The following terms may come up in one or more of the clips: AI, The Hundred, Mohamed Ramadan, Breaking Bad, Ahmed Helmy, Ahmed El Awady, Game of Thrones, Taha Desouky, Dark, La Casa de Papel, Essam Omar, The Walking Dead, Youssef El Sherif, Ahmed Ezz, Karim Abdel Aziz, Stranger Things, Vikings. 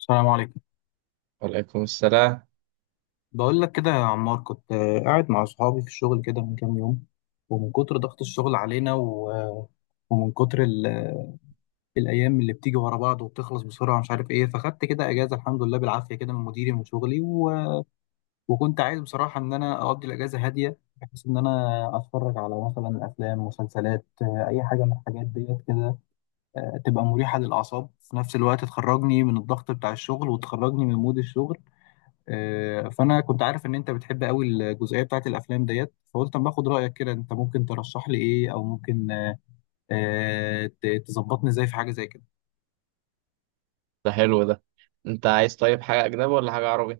السلام عليكم. وعليكم السلام. بقول لك كده يا عمار، كنت قاعد مع صحابي في الشغل كده من كام يوم. ومن كتر ضغط الشغل علينا ومن كتر ال- آه، الأيام اللي بتيجي ورا بعض وبتخلص بسرعة، مش عارف إيه، فخدت كده أجازة الحمد لله بالعافية كده من مديري من شغلي. وكنت عايز بصراحة إن أنا أقضي الأجازة هادية، بحيث إن أنا أتفرج على مثلا أفلام مسلسلات، أي حاجة من الحاجات ديت كده. تبقى مريحة للأعصاب، في نفس الوقت تخرجني من الضغط بتاع الشغل وتخرجني من مود الشغل. فانا كنت عارف ان انت بتحب قوي الجزئيه بتاعت الافلام ديت، فقلت اما اخد رايك كده، انت ممكن ترشح لي ايه او ممكن تظبطني ازاي في حاجه زي كده؟ ده حلو ده. انت عايز طيب حاجة أجنبي ولا حاجة عربي؟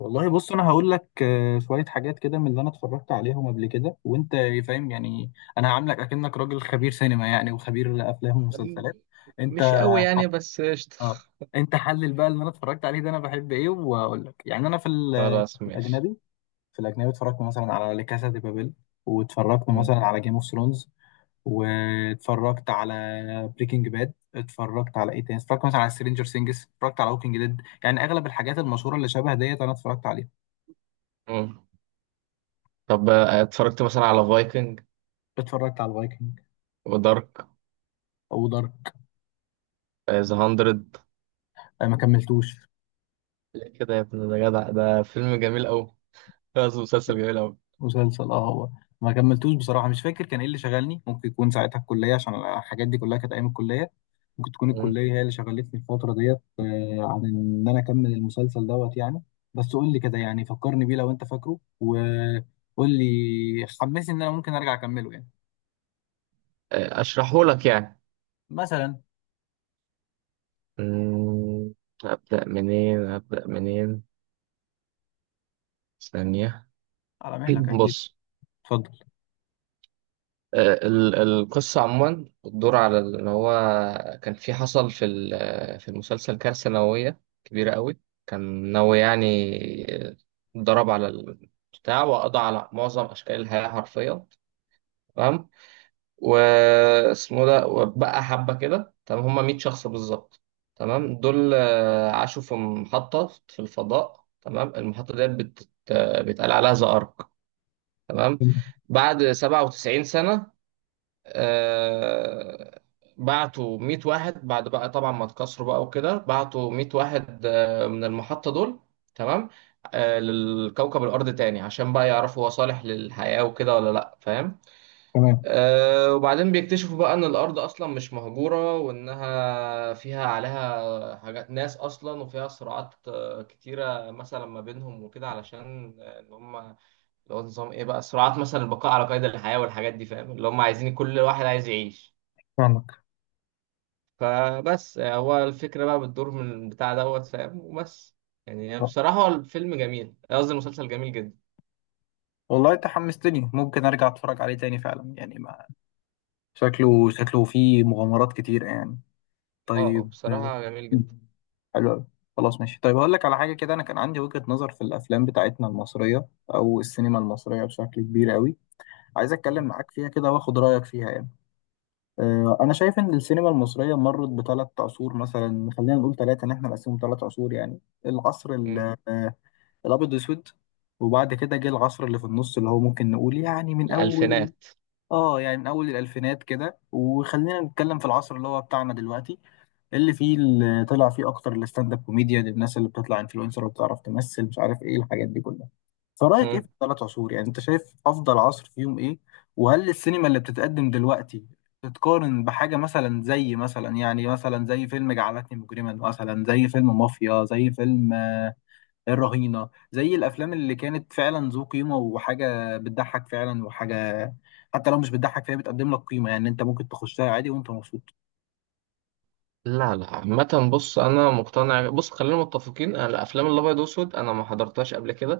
والله بص، انا هقول لك شويه حاجات كده من اللي انا اتفرجت عليهم قبل كده، وانت فاهم يعني. انا هعاملك اكنك راجل خبير سينما يعني، وخبير افلام أم- ومسلسلات انت. مش قوي يعني، بس قشطة. اه، انت حلل بقى اللي انا اتفرجت عليه ده، انا بحب ايه واقول لك يعني. انا في خلاص في ماشي. الاجنبي اتفرجت مثلا على لا كاسا دي بابيل، واتفرجت مم. مثلا على جيم اوف ثرونز، واتفرجت على بريكنج باد، اتفرجت على ايه تاني، اتفرجت مثلا على سترينجر سينجز، اتفرجت على ووكينج ديد. يعني اغلب الحاجات المشهوره اللي شبه ديت انا اتفرجت عليها. مم. طب، اتفرجت مثلا على فايكنج اتفرجت على الفايكنج، ودارك. او دارك ذا هاندرد. ما كملتوش. ليه كده يا ابن؟ ده جدع، ده فيلم جميل أوي، قصدي مسلسل جميل أوي. مسلسل، اه، هو ما كملتوش بصراحه، مش فاكر كان ايه اللي شغلني، ممكن يكون ساعتها الكليه عشان الحاجات دي كلها كانت ايام الكليه. ممكن تكون مم. الكليه هي اللي شغلتني الفتره ديت، عن ان انا اكمل المسلسل دوت يعني. بس قول لي كده يعني، فكرني بيه لو انت فاكره، وقول لي حمسني ان انا ممكن ارجع اكمله يعني. أشرحه لك يعني. مثلا. مم. أبدأ منين؟ أبدأ منين؟ ثانية. على مهلك اكيد. بص. اتفضل. آه، القصة عموما بتدور على إن هو كان في، حصل في المسلسل كارثة نووية كبيرة قوي، كان نووي يعني، ضرب على البتاع وقضى على معظم أشكال الحياة حرفيا. تمام. واسمه ده، وبقى حبة كده، تمام، هما 100 شخص بالظبط. تمام، دول عاشوا في محطة في الفضاء. تمام، المحطة ديت بيتقال عليها زئرق. تمام، بعد 97 سنة آه، بعتوا 100 واحد. بعد بقى طبعا ما اتكسروا بقى وكده، بعتوا 100 واحد من المحطة دول. تمام. للكوكب الأرض تاني، عشان بقى يعرفوا هو صالح للحياة وكده ولا لأ، فاهم؟ تمام، وبعدين بيكتشفوا بقى إن الأرض أصلا مش مهجورة، وإنها فيها، عليها حاجات ناس أصلا، وفيها صراعات كتيرة مثلا ما بينهم وكده، علشان إن هم اللي هو نظام إيه، بقى صراعات مثلا البقاء على قيد الحياة والحاجات دي، فاهم؟ اللي هم عايزين كل واحد عايز يعيش. فاهمك. فبس، هو الفكرة بقى بتدور من البتاع دوت، فاهم؟ وبس. يعني آه. بصراحة هو الفيلم جميل، قصدي المسلسل جميل جدا. والله انت حمستني، ممكن ارجع اتفرج عليه تاني فعلا يعني، ما شكله فيه مغامرات كتير يعني. اه طيب، بصراحة جميل جدا. حلو أوي. خلاص ماشي. طيب، هقول لك على حاجه كده، انا كان عندي وجهه نظر في الافلام بتاعتنا المصريه او السينما المصريه بشكل كبير قوي. عايز اتكلم مم. معاك فيها كده واخد رايك فيها يعني. انا شايف ان السينما المصريه مرت بثلاث عصور، مثلا خلينا نقول ثلاثه ان احنا نقسمهم ثلاث عصور يعني. العصر مم. آه، الابيض واسود. وبعد كده جه العصر اللي في النص، اللي هو ممكن نقول يعني من اول. الألفينات. اه، يعني من اول الالفينات كده، وخلينا نتكلم في العصر اللي هو بتاعنا دلوقتي، اللي فيه، اللي طلع فيه اكتر الستاند اب كوميديا، الناس اللي بتطلع انفلونسر وبتعرف تمثل مش عارف ايه الحاجات دي كلها. فرايك ايه في مم. الثلاث عصور يعني، انت شايف افضل عصر فيهم ايه؟ وهل السينما اللي بتتقدم دلوقتي تتقارن بحاجة، مثلا زي، مثلا يعني، مثلا زي فيلم جعلتني مجرما، مثلا زي فيلم مافيا، زي فيلم الرهينة، زي الأفلام اللي كانت فعلا ذو قيمة وحاجة بتضحك فعلا، وحاجة حتى لو مش بتضحك فهي بتقدم لك قيمة يعني، أنت ممكن تخشها عادي وأنت مبسوط. لا، لا. عامة بص أنا مقتنع، بص خلينا متفقين، أنا الأفلام الأبيض وأسود أنا ما حضرتهاش قبل كده.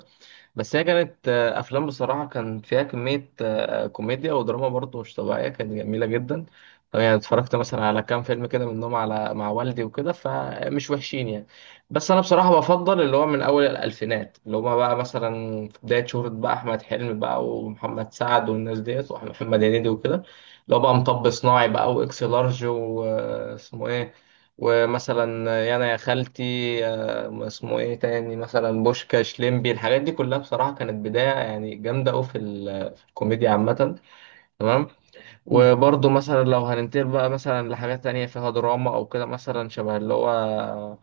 بس هي كانت افلام بصراحه كان فيها كميه كوميديا ودراما برضه مش طبيعيه، كانت جميله جدا. طبعا يعني اتفرجت مثلا على كام فيلم كده منهم، على مع والدي وكده، فمش وحشين يعني. بس انا بصراحه بفضل اللي هو من اول الالفينات، اللي هما بقى مثلا في بدايه شهره بقى احمد حلمي بقى ومحمد سعد والناس ديت ومحمد هنيدي وكده، اللي هو بقى مطب صناعي بقى واكس لارج واسمه ايه، ومثلا يانا يا خالتي، اسمه ايه تاني، مثلا بوشكاش، ليمبي، الحاجات دي كلها بصراحة كانت بداية يعني جامدة أوي في الكوميديا عامة. تمام. مم. وبرضه مثلا لو هننتقل بقى مثلا لحاجات تانية فيها دراما أو كده، مثلا شبه اللي هو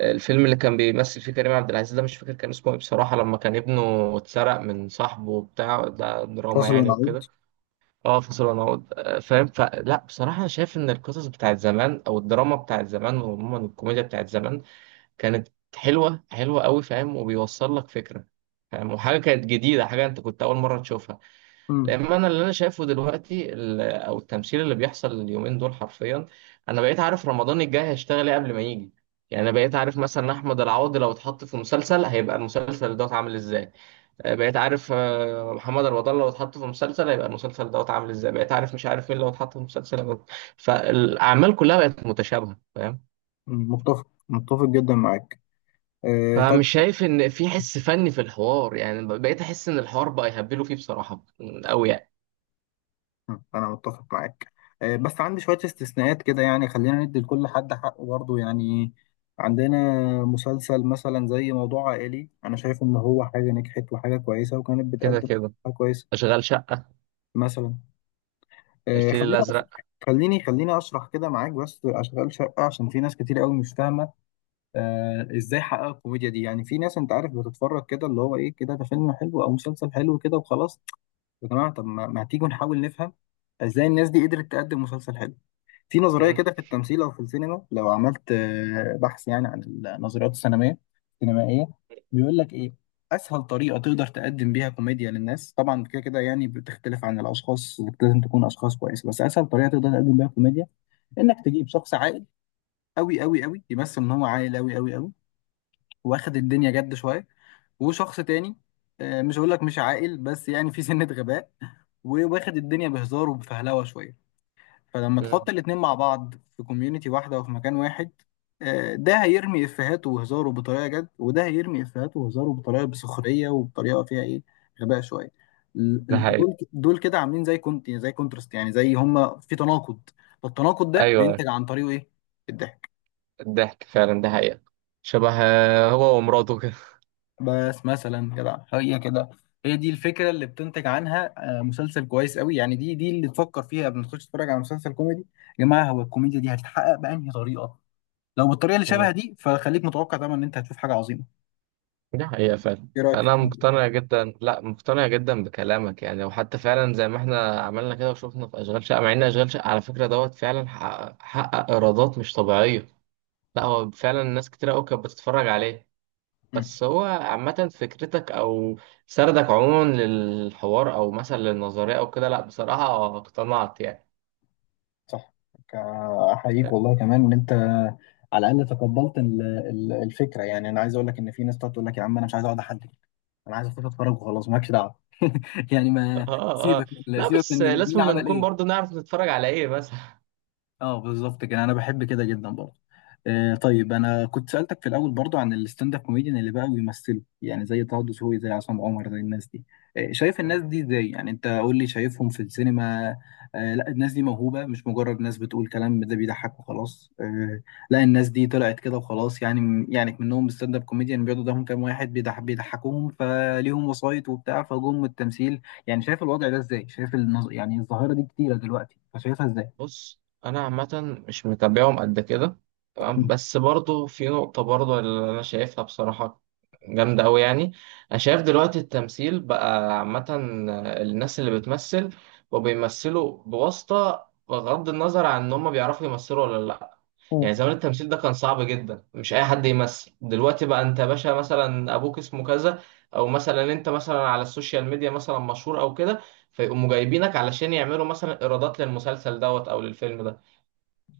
الفيلم اللي كان بيمثل فيه كريم عبد العزيز ده، مش فاكر كان اسمه ايه بصراحة، لما كان ابنه اتسرق من صاحبه وبتاع ده، دراما فاصل يعني ونعود. وكده. اه، فصل ونعود، فاهم. فلا بصراحة أنا شايف إن القصص بتاعت زمان أو الدراما بتاعت زمان وعموما الكوميديا بتاعت زمان كانت حلوه، حلوه قوي، فاهم؟ وبيوصل لك فكره، فاهم؟ وحاجه كانت جديده، حاجه انت كنت اول مره تشوفها. مم. لان انا، اللي انا شايفه دلوقتي ال- او التمثيل اللي بيحصل اليومين دول حرفيا، انا بقيت عارف رمضان الجاي هيشتغل ايه قبل ما يجي. يعني انا بقيت عارف مثلا احمد العوضي لو اتحط في مسلسل هيبقى المسلسل دوت عامل ازاي. بقيت عارف محمد رمضان لو اتحط في مسلسل هيبقى المسلسل دوت عامل ازاي. بقيت عارف مش عارف مين لو اتحط في مسلسل هيبقى-. فالاعمال كلها بقت متشابهه، فاهم. مم. متفق جدا معاك. طب. فمش شايف ان في حس فني في الحوار يعني، بقيت احس ان الحوار بقى يهبلوا فيه بصراحه قوي يعني. مم. أنا متفق معاك. بس عندي شوية استثناءات كده يعني، خلينا ندي لكل حد حقه برضه يعني. عندنا مسلسل مثلا زي موضوع عائلي، أنا شايف إن هو حاجة نجحت وحاجة كويسة وكانت كده بتقدم كده. حاجة كويسة، اشغال شقه. مثلا. آه، الفيل خلينا الازرق. خليني خليني اشرح كده معاك بس اشغال شقه، عشان في ناس كتير قوي مش فاهمه. ازاي حقق الكوميديا دي يعني، في ناس انت عارف بتتفرج كده، اللي هو ايه كده، ده فيلم حلو او مسلسل حلو كده وخلاص. يا جماعه، طب ما تيجوا نحاول نفهم ازاي الناس دي قدرت تقدم مسلسل حلو. في نظرية مم. كده في التمثيل أو في السينما، لو عملت بحث يعني عن النظريات السينمائية. بيقول لك إيه؟ أسهل طريقة تقدر تقدم بيها كوميديا للناس، طبعا كده كده يعني بتختلف عن الأشخاص، لازم تكون أشخاص كويسة، بس أسهل طريقة تقدر تقدم بيها كوميديا، إنك تجيب شخص عاقل أوي أوي أوي، يمثل إن هو عاقل أوي أوي أوي، واخد الدنيا جد شوية. وشخص تاني، مش هقول لك مش عاقل، بس يعني في سنة غباء، وواخد الدنيا بهزار وبفهلوة شوية. فلما تحط مم. الاتنين مع بعض في كوميونتي واحدة وفي مكان واحد، ده هيرمي إفيهاته وهزاره بطريقة جد، وده هيرمي إفيهاته وهزاره بطريقة بسخرية وبطريقة فيها إيه، غباء شوية. ده حقيقي. دول كده عاملين زي كونترست يعني، زي هما في تناقض. فالتناقض ده ايوه. بينتج عن طريقه إيه؟ الضحك. الضحك فعلا ده حقيقه. شبه هو ومراته كده. بس مثلا كده هي دي الفكرة اللي بتنتج عنها. مسلسل كويس قوي يعني، دي اللي تفكر فيها قبل ما تخش تتفرج على مسلسل كوميدي. يا جماعة، هو الكوميديا دي هتتحقق بأنهي طريقة؟ لو بالطريقه اللي شبه مم. دي فخليك متوقع طبعا ان انت هتشوف حاجه عظيمه. ده حقيقه فعلا. ايه رايك في انا الكلام ده؟ مقتنع جدا، لا مقتنع جدا بكلامك يعني، وحتى فعلا زي ما احنا عملنا كده وشفنا في اشغال شقه، مع ان اشغال شقه على فكره دوت فعلا حقق ايرادات مش طبيعيه. لا هو فعلا ناس كتير قوي كانت بتتفرج عليه. مم. بس هو عامة فكرتك أو سردك عموما للحوار أو مثلا للنظرية أو كده، لأ بصراحة اقتنعت يعني. صح. ك- احييك والله كمان ان انت على الاقل تقبلت الفكره يعني، انا عايز اقول لك ان في ناس تقعد تقول لك يا عم، انا مش عايز اقعد احلل، انا عايز اخش اتفرج وخلاص مالكش دعوه. يعني ما آه آه. سيبك من لا، سيبك بس من مين لازم ما عمل نكون ايه. برضو نعرف نتفرج على إيه مثلا. اه، بالظبط كده، انا بحب كده جدا برضه. طيب، انا كنت سالتك في الاول برضه عن الستاند اب كوميديان اللي بقى بيمثلوا يعني، زي طه دسوقي، زي عصام عمر، زي الناس دي. شايف الناس مم. دي ازاي يعني، انت قول لي شايفهم في السينما. لا، الناس دي موهوبه، مش مجرد ناس بتقول كلام ده بيضحك وخلاص. لا، الناس دي طلعت كده وخلاص يعني منهم ستاند اب كوميديان بيقعدوا قدامهم كام واحد بيضحكوهم، فليهم وسايط وبتاع فجم التمثيل. يعني شايف الوضع ده ازاي، شايف يعني الظاهره دي كتيره دلوقتي، فشايفها ازاي؟ بص، أنا عامة مش متابعهم قد كده. تمام، بس برضو في نقطة برضو اللي أنا شايفها بصراحة جامدة أوي يعني. أنا شايف دلوقتي التمثيل بقى عامة، الناس اللي بتمثل وبيمثلوا بواسطة، بغض النظر عن إن هما بيعرفوا يمثلوا ولا لأ. مم. يعني زمان التمثيل ده كان صعب جدا، مش اي حد يمثل. دلوقتي بقى انت يا باشا مثلا ابوك اسمه كذا، او مثلا انت مثلا على السوشيال ميديا مثلا مشهور او كده، فيقوموا جايبينك علشان يعملوا مثلا ايرادات للمسلسل دوت او للفيلم ده،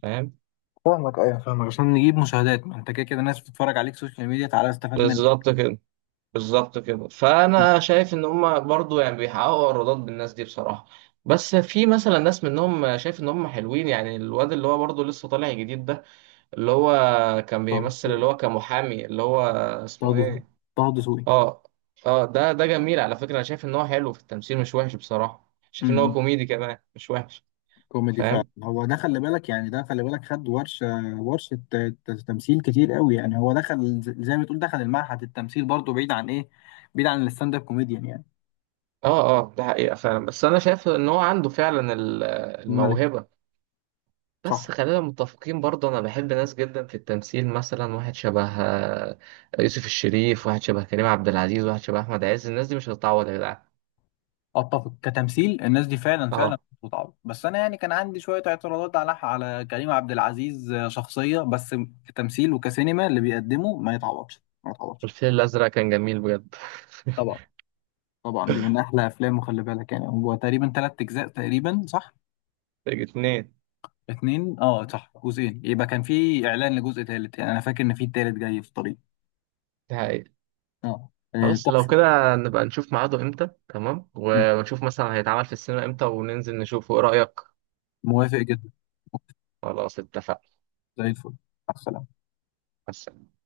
فاهم. فاهمك. ايوه فاهمك، عشان نجيب مشاهدات، ما انت كده كده ناس بتتفرج عليك سوشيال ميديا، تعالى استفاد منك. بالظبط كده. بالظبط كده. فانا شايف ان هم برضو يعني بيحققوا ايرادات بالناس دي بصراحة. بس في مثلا ناس منهم شايف ان هم حلوين يعني، الواد اللي هو برضو لسه طالع جديد ده، اللي هو كان طه بيمثل اللي هو كمحامي، اللي هو طه اسمه دسوقي، ايه. طه دسوقي. اه. اه، ده جميل على فكرة، انا شايف ان هو حلو في التمثيل مش وحش، بصراحة شايف ان هو امم كوميدي كمان مش وحش، كوميدي فعلا، فاهم. هو ده خلي بالك خد ورشه، ورشه تمثيل كتير قوي يعني. هو دخل زي ما تقول دخل المعهد التمثيل برضه، بعيد عن ايه، بعيد عن الستاند اب كوميديان يعني. اه اه، ده حقيقة فعلا، بس انا شايف ان هو عنده فعلا الملك. الموهبة. صح، بس خلينا متفقين برضه، انا بحب ناس جدا في التمثيل، مثلا واحد شبه يوسف الشريف، واحد شبه كريم عبد العزيز، واحد شبه احمد عز، الناس دي مش هتتعوض يا جدعان. اتفق. كتمثيل الناس دي فعلا فعلا اه، بتتعب، بس انا يعني كان عندي شويه اعتراضات على كريم عبد العزيز شخصيه بس. كتمثيل وكسينما اللي بيقدمه ما يتعوضش، ما يتعوضش. الفيل الازرق كان جميل بجد. طبعا. طبعا دي من احلى افلامه، خلي بالك. يعني هو تقريبا ثلاث اجزاء تقريبا، صح؟ الاتنين. اتنين، اه صح، جزئين. يبقى كان في اعلان لجزء ثالث يعني، انا فاكر ان في ثالث جاي في الطريق. ده حقيقة. اه. خلاص لو تحفه. كده نبقى نشوف ميعاده امتى، تمام، مم. ونشوف مثلا هيتعمل في السينما امتى وننزل نشوفه، ايه رأيك؟ موافق جدا. خلاص اتفقنا. زي الفل. مع السلامة. بس